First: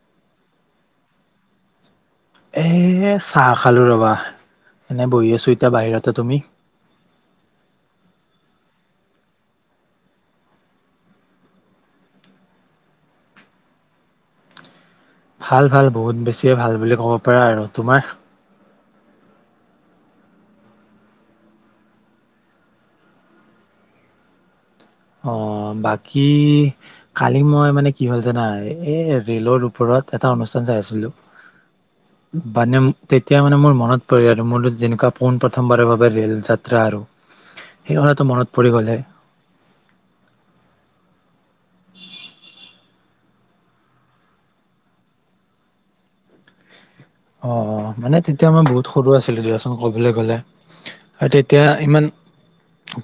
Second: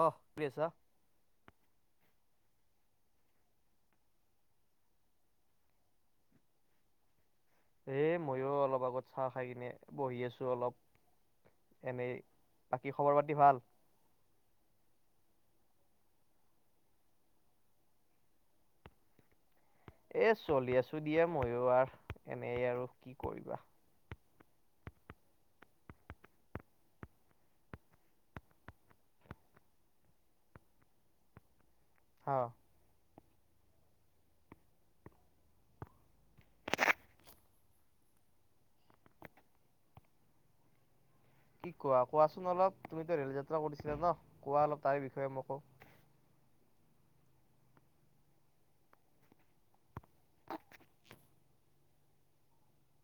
আহহ কিছা of চাহ খালো ৰবা এনে বহি আছো এতিয়া বাহিৰতে তুমি এ ময়ো অলপ আগত চাহ খাই পিনে বহি আছো অলপ, এনেই বাকী খবৰ পাতি ভাল! ভাল ভাল বহুত বেছিয়ে ভাল বুলি ক'ব পাৰা আৰু। তোমাৰ? এ চলি আছো দিয়া মইো আৰ এনে আৰু কি কৰিবা। অৱ বাকী কালি মই মানে কি হ'ল জানা এই ৰে'লৰ ওপৰত এটা অনুষ্ঠান চাই আছিলো। হা বানম তেতিয়া মানে মোৰ মনত পৰিলে আৰু মোৰ যেনেকুৱা পোন প্ৰথমবাৰৰ বাবে ৰে'ল যাত্ৰা আৰু। সেই কথাটো মনত পৰি গ'লহে কি কোৱা কোৱাচোন অলপ তুমিতো ৰে'ল যাত্ৰা কৰিছিলা ন কোৱা অলপ তাৰে বিষয়ে মোকো? অ অ মানে তেতিয়া মই বহুত সৰু আছিলো দিয়াচোন। ক'বলৈ গ'লে। এতিয়া ইমান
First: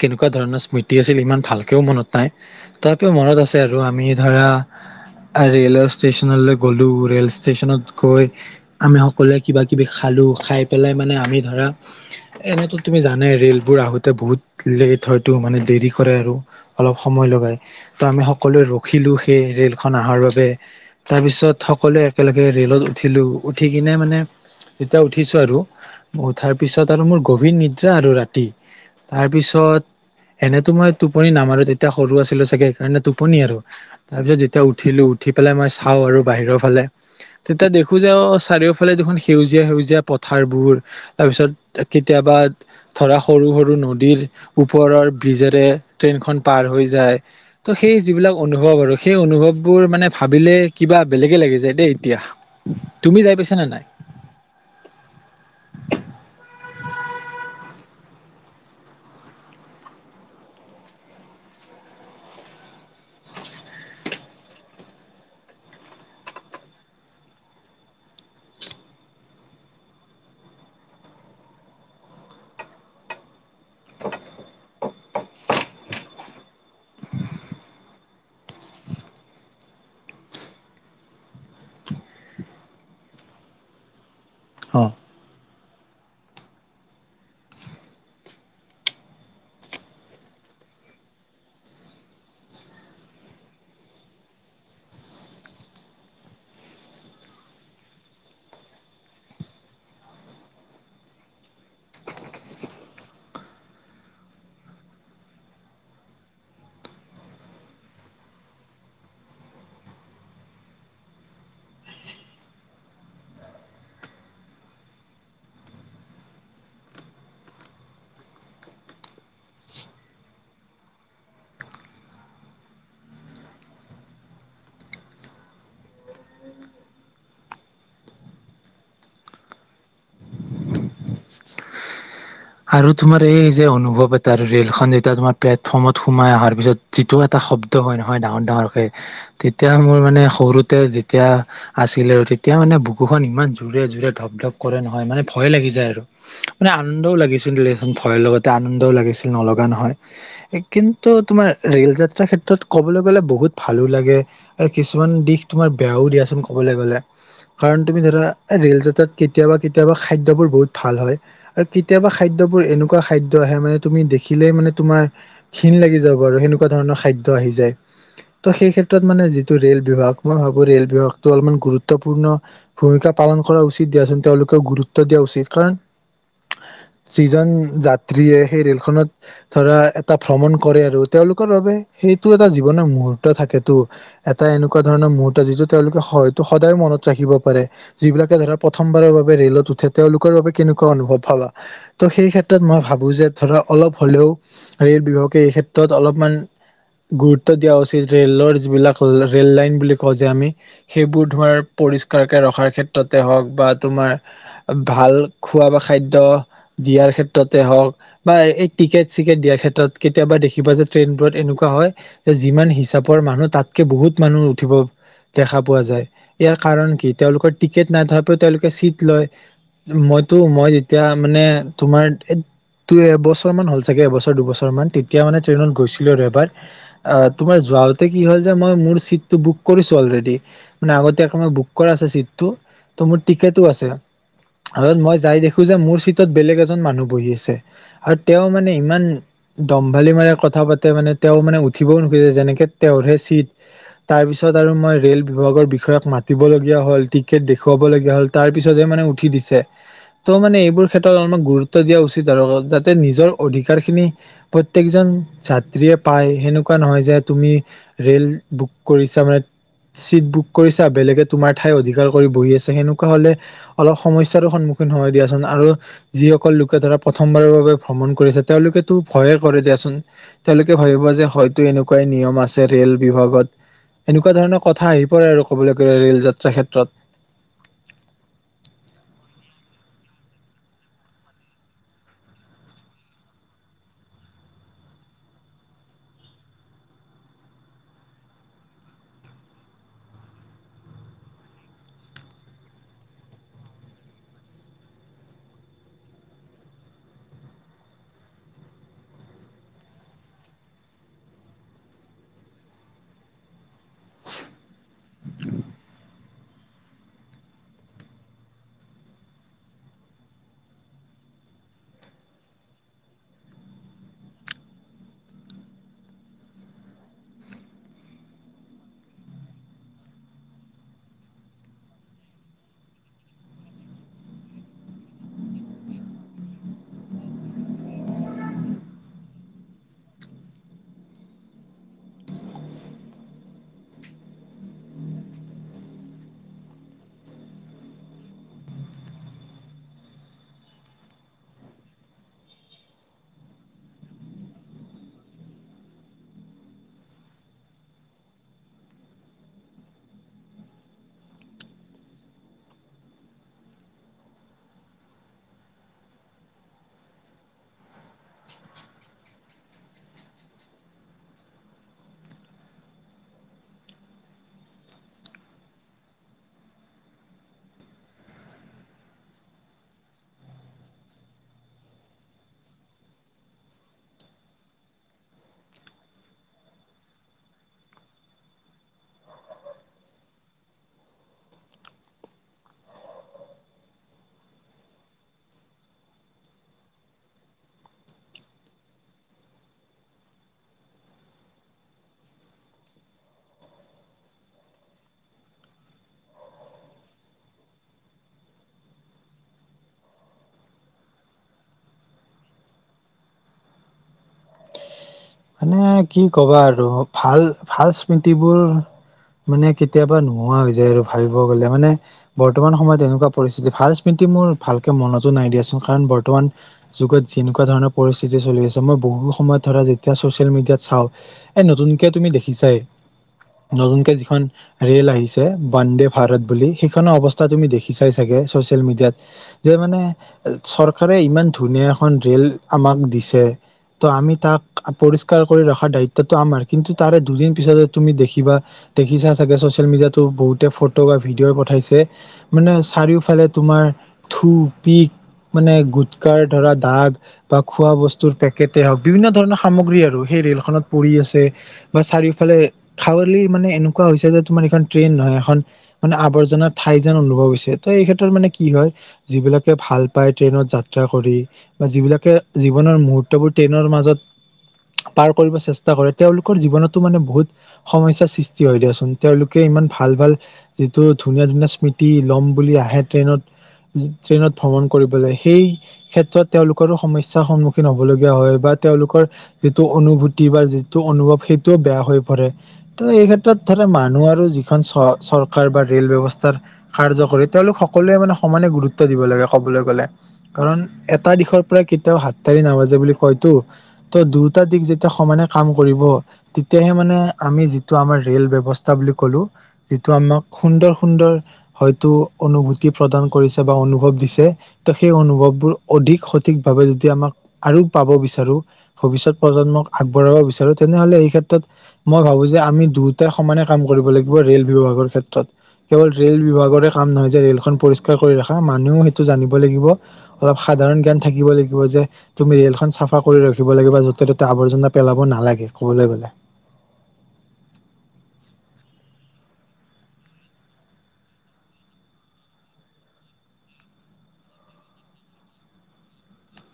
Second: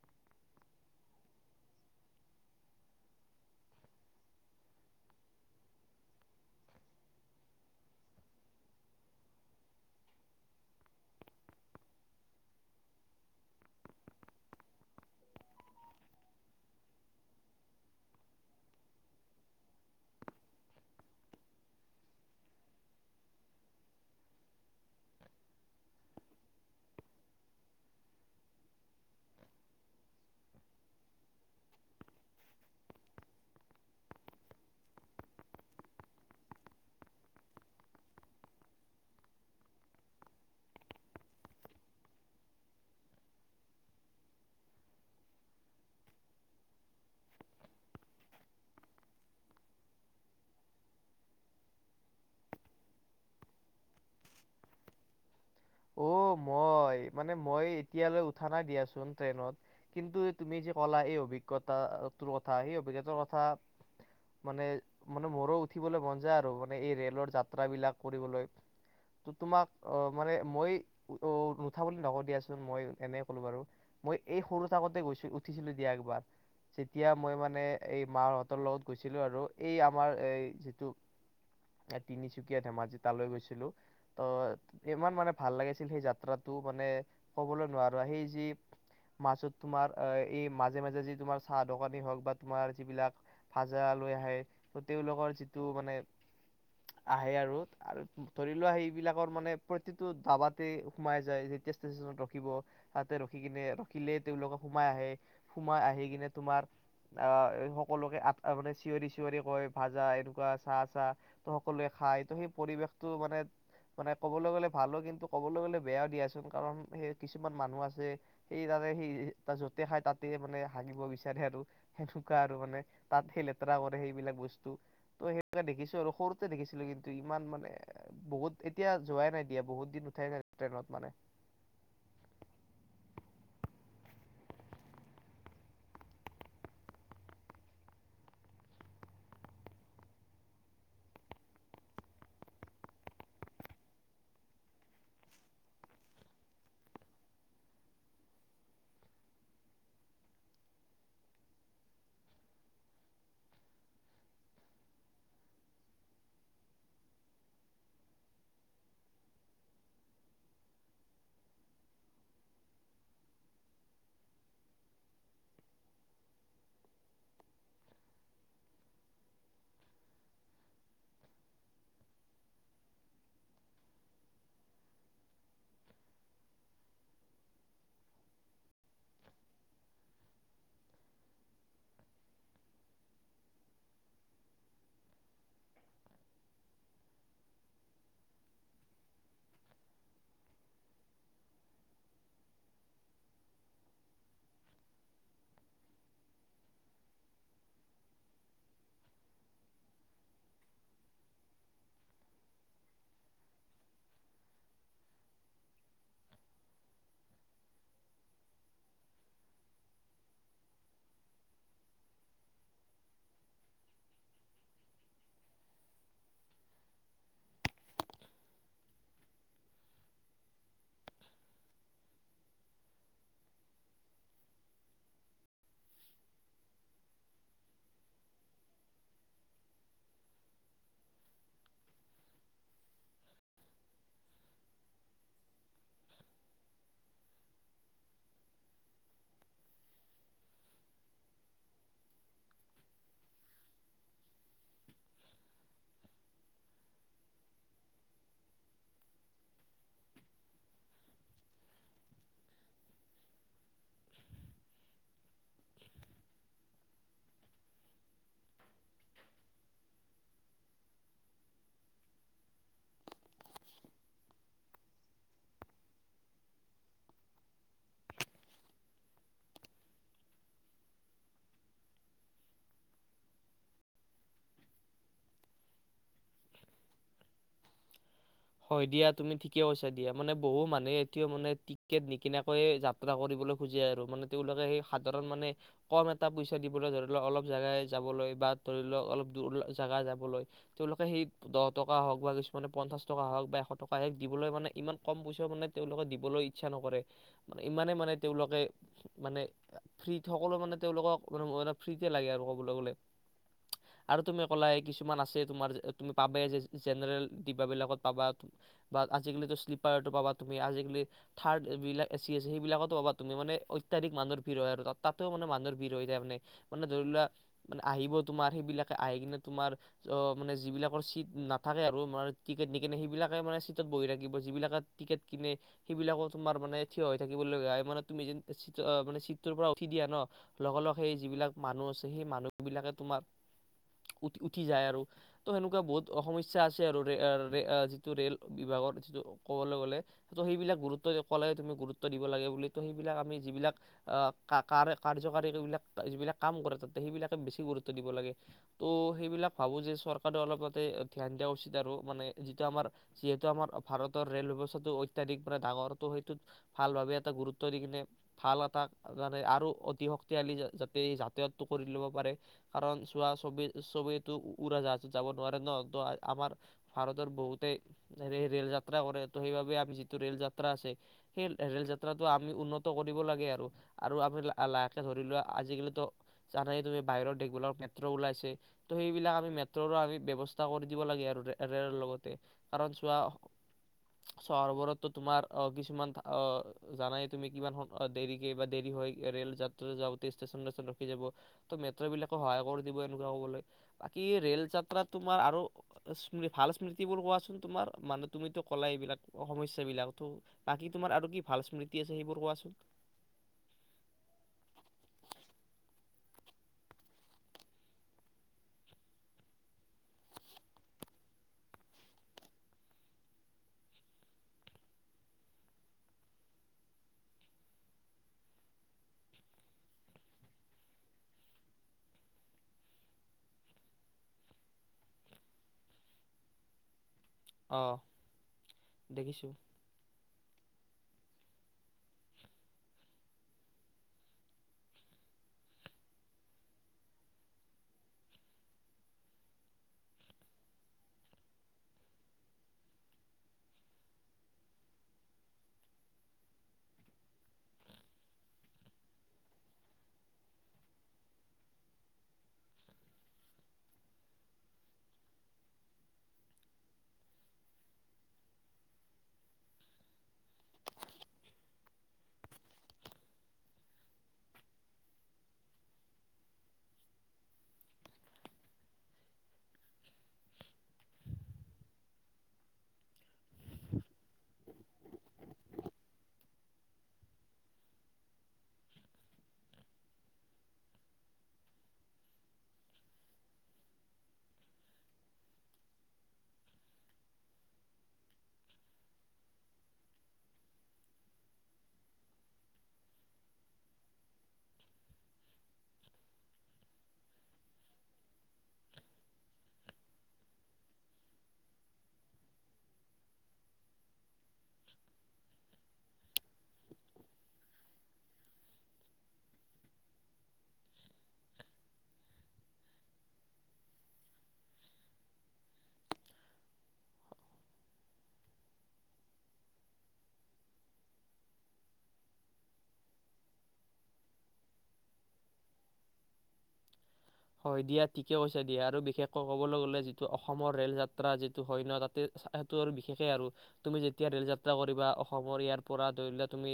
কেনেকুৱা ধৰণৰ স্মৃতি আছিল ইমান ভালকেও মনত নাই, তথাপিও মনত আছে আৰু আমি ধৰা ৰে'ল ষ্টেচনলৈ গ'লো, ৰেল ষ্টেচনত গৈ আমি সকলোৱে কিবা কিবি খালোঁ, খাই পেলাই মানে আমি ধৰা এনেতো তুমি জানাই ৰে'লবোৰ আহোঁতে বহুত লেট হয়তো মানে দেৰি কৰে আৰু। অলপ সময় লগাই তো আমি সকলোৱে ৰখিলোঁ সেই ৰে'লখন অহাৰ বাবে তাৰপিছত সকলোৱে একেলগে ৰে'লত উঠিলোঁ। উঠি কিনে মানে, যেতিয়া উঠিছো আৰু। উঠাৰ পিছত আৰু মোৰ গভীৰ নিদ্ৰা আৰু ৰাতি। তাৰপিছত এনেতো মই টোপনি নামাৰো তেতিয়া সৰু আছিলো চাগে সেইকাৰণে টোপনি আৰু তাৰ পিছত যেতিয়া উঠিলো উঠি পেলাই মই চাওঁ আৰু বাহিৰৰ ফালে তেতিয়া দেখো যে অ চাৰিওফালে দেখোন সেউজীয়া সেউজীয়া পথাৰবোৰ। তাৰপিছত কেতিয়াবা ধৰা সৰু সৰু নদীৰ ওপৰৰ বিজেৰে ট্ৰেইনখন পাৰ হৈ যায় ত' সেই যিবিলাক অনুভৱ আৰু সেই অনুভৱবোৰ মানে ভাবিলে কিবা বেলেগে লাগি যায় দেই এতিয়া। তুমি যাই পাইছানে নাই? অ মই মানে মই এতিয়ালৈ উঠা নাই দিয়াচোন ট্ৰেইনত। কিন্তু তুমি যি ক'লা এই অভিজ্ঞতাটোৰ কথা সেই অভিজ্ঞতাৰ কথা মানে মানে মোৰো উঠিবলৈ মন যায় আৰু মানে এই ৰেলৰ যাত্ৰা বিলাক কৰিবলৈ। ত তোমাক অ মানে মই অ নুঠা বুলি নকওঁ দিয়াচোন। মই এনেই কলো বাৰু মই এই সৰু থাকোতে গৈছো উঠিছিলো দিয়া একবাৰ। যেতিয়া মই মানে এই মাহঁতৰ লগত গৈছিলো আৰু এই আমাৰ, এই যিটো তিনিচুকীয়া ধেমাজি তালৈ গৈছিলো। ত অ ইমান মানে। ভাল লাগিছিল সেই যাত্ৰাটো মানে কবলৈ নোৱাৰো। সেই যি মাজত তোমাৰ এই মাজে মাজে যি তোমাৰ চাহ দোকানী হওক বা তোমাৰ যিবিলাক ভাজা লৈ আহে তেওঁলোকৰ যিটো মানে আহে আৰু আৰু ধৰি লোৱা সেইবিলাকৰ মানে প্ৰ দাবাতে সোমাই যায় যেতিয়া ষ্টেচনত ৰখিব তাতে ৰখি কিনে ৰখিলে তেওঁলোকে সোমাই আহে। সোমাই আহি কিনে তোমাক আহ সকলোকে আ মানে চিঞৰি চিঞৰি কয় ভাজা এনেকুৱা চাহ চাহ, ত সকলোৱে খাই ত সেই পৰিৱেশটো মানে মানে কবলৈ গ'লে ভালো কিন্তু ক'বলৈ গ'লে বেয়াও দিয়াচোন কাৰণ সেই কিছুমান মানুহ আছে সেই য'তেই, সেই য'তে খাই তাতে মানে হাগিব বিচাৰে, আৰু সেনেকুৱা আৰু মানে তাত সেই লেতেৰা কৰে সেইবিলাক বস্তু, ত সেনেকে দেখিছো আৰু সৰুতে দেখিছিলো কিন্তু ইমান মানে বহুত এতিয়া, যোৱাই নাই। এতিয়া বহুত দিন উঠে ট্ৰেইনত মানে। আৰু তোমাৰ এই যে অনুভৱ এটা আৰু ৰেলখন যেতিয়া তোমাৰ প্লেটফৰ্মত সোমাই অহাৰ পিছত যিটো এটা শব্দ হয় নহয় ডাঙৰ ডাঙৰকে, তেতিয়া মোৰ মানে সৰুতে যেতিয়া আছিল আৰু তেতিয়া মানে বুকুখন ইমান জোৰে জোৰে ধপ ধপ কৰে নহয় মানে ভয় লাগি যায় আৰু, মানে আনন্দও লাগিছে। ভয় লগতে আনন্দও লাগিছিল নলগা নহয়। কিন্তু তোমাৰ ৰেল যাত্ৰাৰ ক্ষেত্ৰত কবলৈ গলে বহুত ভালো লাগে, আৰু কিছুমান দিশ তোমাৰ বেয়াও দিয়াচোন কবলৈ গলে। কাৰণ তুমি ধৰা ৰেল যাত্ৰাত কেতিয়াবা কেতিয়াবা খাদ্যবোৰ বহুত ভাল হয়, আৰু কেতিয়াবা খাদ্যবোৰ এনেকুৱা খাদ্য আহে মানে তুমি দেখিলেই মানে তোমাৰ ঘীণ লাগি যাব, আৰু সেনেকুৱা ধৰণৰ খাদ্য আহি যায়। ত' সেই ক্ষেত্ৰত মানে যিটো ৰে'ল বিভাগ মই ভাবো ৰে'ল বিভাগটো অলপমান গুৰুত্বপূৰ্ণ ভূমিকা পালন কৰা উচিত দিয়াচোন তেওঁলোকে গুৰুত্ব দিয়া উচিত কাৰণ যিজন যাত্ৰীয়ে সেই ৰে'লখনত ধৰা এটা ভ্ৰমণ কৰে আৰু তেওঁলোকৰ বাবে সেইটো এটা জীৱনৰ মুহুৰ্ত থাকেটো এটা এনেকুৱা ধৰণৰ মুহুৰ্ত যিটো তেওঁলোকে হয়তো সদায় মনত ৰাখিব পাৰে, যিবিলাকে ধৰা প্ৰথমবাৰৰ বাবে ৰে'লত উঠে তেওঁলোকৰ বাবে কেনেকুৱা অনুভৱ ভাবা। ত' সেই ক্ষেত্ৰত মই ভাবোঁ যে ধৰা অলপ হ'লেও ৰে'ল বিভাগে এই ক্ষেত্ৰত অলপমান গুৰুত্ব দিয়া উচিত ৰে'লৰ যিবিলাক ৰে'ল লাইন বুলি কওঁ যে আমি সেইবোৰ ধুৱাৰ পৰিষ্কাৰকে ৰখাৰ ক্ষেত্ৰতে হওক বা তোমাৰ ভাল খোৱা বা খাদ্য, দিয়াৰ ক্ষেত্ৰতে হওক বা এই টিকেট চিকেট দিয়াৰ ক্ষেত্ৰত কেতিয়াবা দেখিবা যে ট্ৰেইনবোৰত এনেকুৱা হয় যে যিমান হিচাপৰ মানুহ তাতকৈ বহুত মানুহ উঠিব দেখা পোৱা যায়। ইয়াৰ কাৰণ কি তেওঁলোকৰ টিকেট নাইথোৱাকো তেওঁলোকে চিট লয় মইতো মই যেতিয়া মানে তোমাৰ দুই এবছৰ মান হ'ল চাগে এবছৰ দুবছৰ মান। তেতিয়া মানে ট্ৰেইনত গৈছিলো আৰু এবাৰ তোমাৰ যোৱাওতে কি হল যে মই মোৰ চিটটো বুক কৰিছো অলৰেডি। মানে আগতিয়াকৈ বুক কৰা আছে চিটতো মোৰ টিকটো আছে মই যাই দেখো যে মোৰ চিটত বেলেগ এজন তিনিজন মানুহ বহি আছে। আৰু তেওঁ মানে ইমান দম্ভালি মানে কথা পাতে মানে তেওঁ মানে উঠিবও নোখোজে যেনেকে তেওঁৰহে চিট। তাৰ পিছত আৰু মই ৰে'ল বিভাগৰ বিষয়াক মাতিবলগীয়া হ'ল টিকেট দেখুৱাব হ'ল তাৰ পিছতহে মানে উঠি দিছে। ত মানে এইবোৰ ক্ষেত্ৰত অলপ গুৰুত্ব দিয়া উচিত আৰু। যাতে নিজৰ অধিকাৰ খিনি প্ৰত্যকজন যাত্ৰীয়ে পায়। সেনেকুৱা নহয় যে তুমি ৰে'ল বুক কৰিছা মানে চিট বুক কৰিছা বেলেগে তোমাৰ ঠাই অধিকাৰ কৰি বহি আছে, সেনেকুৱা হলে অলপ সমস্যাৰ সন্মুখীন হয় দিয়াচোন, আৰু যি সকল লোকে ধৰা প্ৰথমবাৰৰ বাবে ভ্ৰমণ কৰিছে তেওঁলোকেতো ভয়ে কৰে দিয়াচোন। তেওঁলোকে ভাবিব যে হয়তো এনেকুৱাই নিয়ম আছে ৰে'ল বিভাগত। এনেকুৱা ধৰণৰ কথা আহি পৰে আৰু ক'বলৈ গ'লে ৰে'ল যাত্ৰা ক্ষেত্ৰত হয় দিয়া তুমি ঠিকেই কৈছা দিয়া বহু মানুহে এতিয়াও মানে টিকেট নিকিনাকৈয়ে যাত্ৰা কৰিবলৈ খোজে আৰু মানে তেওঁলোকে সেই সাধাৰণ মানে কম এটা পইচা দিবলৈ ধৰি লওক অলপ জেগাই যাবলৈ বা ধৰি লওক অলপ দূৰ জেগা যাবলৈ তেওঁলোকে সেই দহ টকা হওক বা কিছুমানে পঞ্চাশ দুশ টকা হওক বা এশ টকা দিবলৈ মানে ইমান কম পইচা মানে তেওঁলোকে দিবলৈ ইচ্ছা নকৰে। মানে ইমানে মানে তেওঁলোকে মানে ফ্ৰী সকলো মানে তেওঁলোকক ফ্ৰীতে লাগে আৰু ক'বলৈ গ'লে। আৰু তুমি ক'লা কিছুমান আছে তোমাৰ তুমি পাব যে জেনেৰেল ডিব্বা বিলাকত পাবা, বা আজি কালি শ্লিপাৰো পাবা তুমি, আজিকালি থাৰ্ড বিলাক এচি আছে সেইবিলাকতো পাবা তুমি মানে অত্যাধিক মানুহৰ ভিৰ হয় আৰু তাতেও মানে মানুহৰ ভিৰ হৈ যায় মানে মানে ধৰি লোৱা মানে আহিব তোমাৰ সেইবিলাকে আহি কিনে তোমাৰ অ মানে যিবিলাকৰ চিট নাথাকে আৰু টিকনে সেইবিলাকে মানে চিটত বহি থাকিব যিবিলাকে টিকেট কিনে সেইবিলাকো তোমাৰ মানে থিয় হৈ থাকিব লগীয়া হয়। মানে তুমি যে মানে চিটটোৰ পৰা উঠি দিয়া ন লগালগ সেই যিবিলাক মানুহ আছে সেই মানুহ বিলাকে তোমাক উ উঠি যায় আৰু তেনেকুৱা বহুত সমস্যা আছে আৰু ৰে যিটো ৰে'ল বিভাগৰ যিটো ক'বলৈ গ'লে ত' সেইবিলাক গুৰুত্ব ক'লে তুমি গুৰুত্ব দিব লাগে বুলি তো সেইবিলাক আমি যিবিলাক কা কাৰে কাৰ্যকাৰীবিলাক যিবিলাক কাম কৰে তাতে সেইবিলাকে বেছি গুৰুত্ব দিব লাগে। ত' সেইবিলাক ভাবোঁ যে চৰকাৰে অলপ তাতে ধ্যান দিয়া উচিত আৰু মানে যিটো আমাৰ যিহেতু আমাৰ ভাৰতৰ ৰে'ল ব্যৱস্থাটো অত্যাধিক মানে ডাঙৰ সেইটোত ভাল ভাৱে এটা গুৰুত্ব দি কিনে ভাল এটা মানে আৰু অতি শক্তিশালী যাতে যাতায়াতটো কৰি ল'ব পাৰে কাৰণ চোৱা ছবি ছবিটো উৰা জাহাজত যাব নোৱাৰে ন ত আমাৰ ভাৰতৰ বহুতেই হে ৰে'ল যাত্ৰা কৰে তো সেইবাবে আমি যিটো ৰে'ল যাত্ৰা আছে সেই ৰে'ল যাত্ৰাটো আমি উন্নত কৰিব লাগে আৰু আৰু আমি লাহকে ধৰি লোৱা আজিকালিতো জানেই তুমি বাহিৰৰ দেশবিলাক মেট্ৰ' ওলাইছে। তো সেইবিলাক আমি মেট্ৰ'ৰো আমি ব্যৱস্থা কৰি দিব লাগে আৰু ৰেল লগতে। কাৰণ চোৱা চহৰবোৰতো তোমাৰ অ কিছুমান অ জানাই তুমি কিমান হক দেৰিকে বা দেৰি হয় ৰেল যাত্ৰী যাওঁতে ষ্টেচন ষ্টেচনে ৰখি যাব ত মেট্ৰ বিলাকে সহায় কৰি দিব এনেকুৱা কবলৈ বাকী ৰে'ল যাত্ৰাত তোমাৰ আৰু ভাল স্মৃতিবোৰ কোৱাচোন তোমাৰ মানে তুমিতো কলা এইবিলাক সমস্যাবিলাকতো ত বাকী তোমাৰ আৰু কি ভাল স্মৃতি আছে সেইবোৰ কোৱাচোন? মানে কি ক'বা আৰু ভাল ভাল স্মৃতিবোৰ মানে কেতিয়াবা নোহোৱা হৈ যায় আৰু ভাবিব গলে মানে বৰ্তমান সময়ত এনেকুৱা পৰিস্থিতি ভাল স্মৃতি মোৰ ভালকে মনতো নাই দিয়াচোন কাৰণ বৰ্তমান যুগত যেনেকুৱা ধৰণৰ পৰিস্থিতি চলি আছে মই বহু সময়ত ধৰা এতিয়া চচিয়েল মিডিয়াত চাও, এই নতুনকে তুমি দেখিছাই নতুনকে যিখন ৰেল আহিছে বন্দে ভাৰত বুলি সেইখনৰ অৱস্থা তা তুমি অ দেখি চাই চাগে চচিয়েল মিডিয়াত দেখিছো যে মানে চৰকাৰে ইমান ধুনীয়া এখন ৰেল আমাক দিছে ত' আমি তাক পৰিষ্কাৰ কৰি ৰখাৰ দায়িত্বটো আমাৰ। কিন্তু তাৰে দুদিন পিছত তুমি দেখিবা দেখিছা চাগে চচিয়েল মিডিয়াতো বহুতে ফটো বা ভিডিঅ' পঠাইছে মানে চাৰিওফালে তোমাৰ থু পিক মানে গুটকাৰ ধৰা দাগ বা খোৱা বস্তুৰ পেকেটে হওক বিভিন্ন ধৰণৰ সামগ্ৰী আৰু সেই ৰেলখনত পৰি আছে বা চাৰিওফালে খাৱলি মানে এনেকুৱা হৈছে যে তোমাৰ এখন ট্ৰেইন নহয় এখন মানে আৱৰ্জনা ঠাই যেন অনুভৱ হৈছে ত এই ক্ষেত্ৰত মানে কি হয় যিবিলাকে ভাল পায় ট্ৰেইনত যাত্ৰা কৰি বা যিবিলাকে জীৱনৰ মুহুৰ্তবোৰ ট্ৰেইনৰ মাজত পাৰ কৰিব চেষ্টা কৰে, তেওঁলোকৰ জীৱনতো মানে বহুত সমস্যাৰ সৃষ্টি হয় দিয়াচোন। তেওঁলোকে ইমান ভাল ভাল যিটো ধুনীয়া ধুনীয়া স্মৃতি লম বুলি আহে ট্ৰেইনত ট্ৰেইনত ভ্ৰমণ কৰিবলৈ সেই ক্ষেত্ৰত তেওঁলোকৰো সমস্যাৰ সন্মুখীন হব লগীয়া হয় বা তেওঁলোকৰ যিটো অনুভূতি বা যিটো অনুভৱ সেইটোও বেয়া হৈ পৰে ত' এই ক্ষেত্ৰত ধৰা মানুহ আৰু যিখন চ চৰকাৰ বা ৰেল ব্যৱস্থাৰ কাৰ্যকাৰী তেওঁলোক সকলোৱে মানে সমানে গুৰুত্ব দিব লাগে ক'বলৈ গ'লে কাৰণ এটা দিশৰ পৰা কেতিয়াও হাততাৰি নাবাজে বুলি কয়তো ত দু অত্যাধিক যেতিয়া সমানে কাম কৰিব তেতিয়াহে মানে আমি যিটো আমাৰ ৰেল ব্যৱস্থা বুলি কলো যিটো আমাক সুন্দৰ সুন্দৰ হয়তো অনুভূতি প্ৰদান কৰিছে বা অনুভৱ দিছে ত সেই অনুভৱবোৰ অধিক সঠিকভাৱে যদি আমাক আৰু পাব বিচাৰো ভৱিষ্যতে প্ৰজন্মক আগবঢ়াব বিচাৰোঁ তেনেহলে এই ক্ষেত্ৰত মই ভাবো যে আমি দুয়টাই সমানে কাম কৰিব লাগিব ৰেল বিভাগৰ ক্ষেত্ৰত কেৱল ৰেল বিভাগৰে কাম নহয় যে ৰেলখনন পৰিষ্কাৰ কৰি ৰখা মানুহও সেইটো জানিব লাগিব অলপ সাধাৰণ জ্ঞান থাকিব লাগিব যে তুমি ৰেলখন চাফা কৰি ৰাখিব লাগিব, যতে ততে আৱৰ্জনা পেলাব নালাগে ক'বলৈ গ'লে। হয় দিয়া ঠিকে কৈছা দিয়া আৰু বিশেষকৈ কবলৈ গলে যিটো অসমৰ ৰেল যাত্ৰা যিটো হয় ন তাতে সেইটো আৰু বিশেষে আৰু তুমি যেতিয়া ৰেল যাত্ৰা কৰিবা অসমৰ ইয়াৰ পৰা ধৰি লোৱা তুমি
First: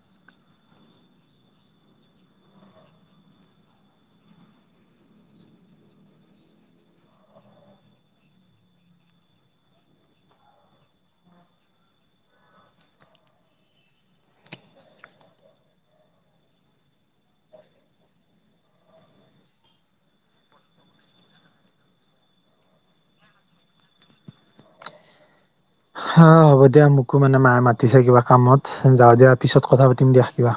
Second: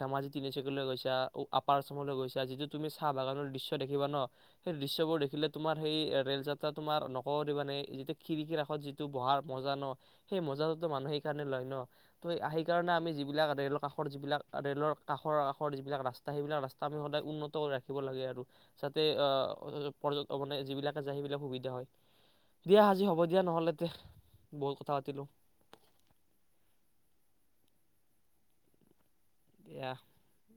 ধেমাজি তিনিচুকীয়ালৈ গৈছা আপাৰ আচামলৈ গৈছা যিটো তুমি চাহ বাগানৰ দৃশ্য দেখিবা ন, সেই দৃশ্যবোৰ দেখিলে তোমাৰ সেই ৰেল যাত্ৰা তোমাৰ নকৰি মানে যিটো খিৰিকীৰ কাষত যিটো বহাৰ মজা ন সেই মজাটোতো মানুহে সেইকাৰণে লয় ন ত' সেইকাৰণে আমি যিবিলাক ৰে'ল কাষৰ যিবিলাক ৰে'লৰ কাষৰ কাষৰ যিবিলাক ৰাস্তা সেইবিলাক ৰাস্তা আমি সদায় উন্নত কৰি ৰাখিব লাগে আৰু যাতে আ পৰ্যটক মনে যিবিলাকে যায় সেইবিলাক সুবিধা হয় দিয়া আজি হ'ব দিয়া নহ'লে তে বহুত কথা পাতিলো, হা হ'ব দিয়া মোকো মানে মায়ে মাতিছে কিবা কামত যাওঁ দিয়া পিছত কথা পাতিম দিয়া কিবা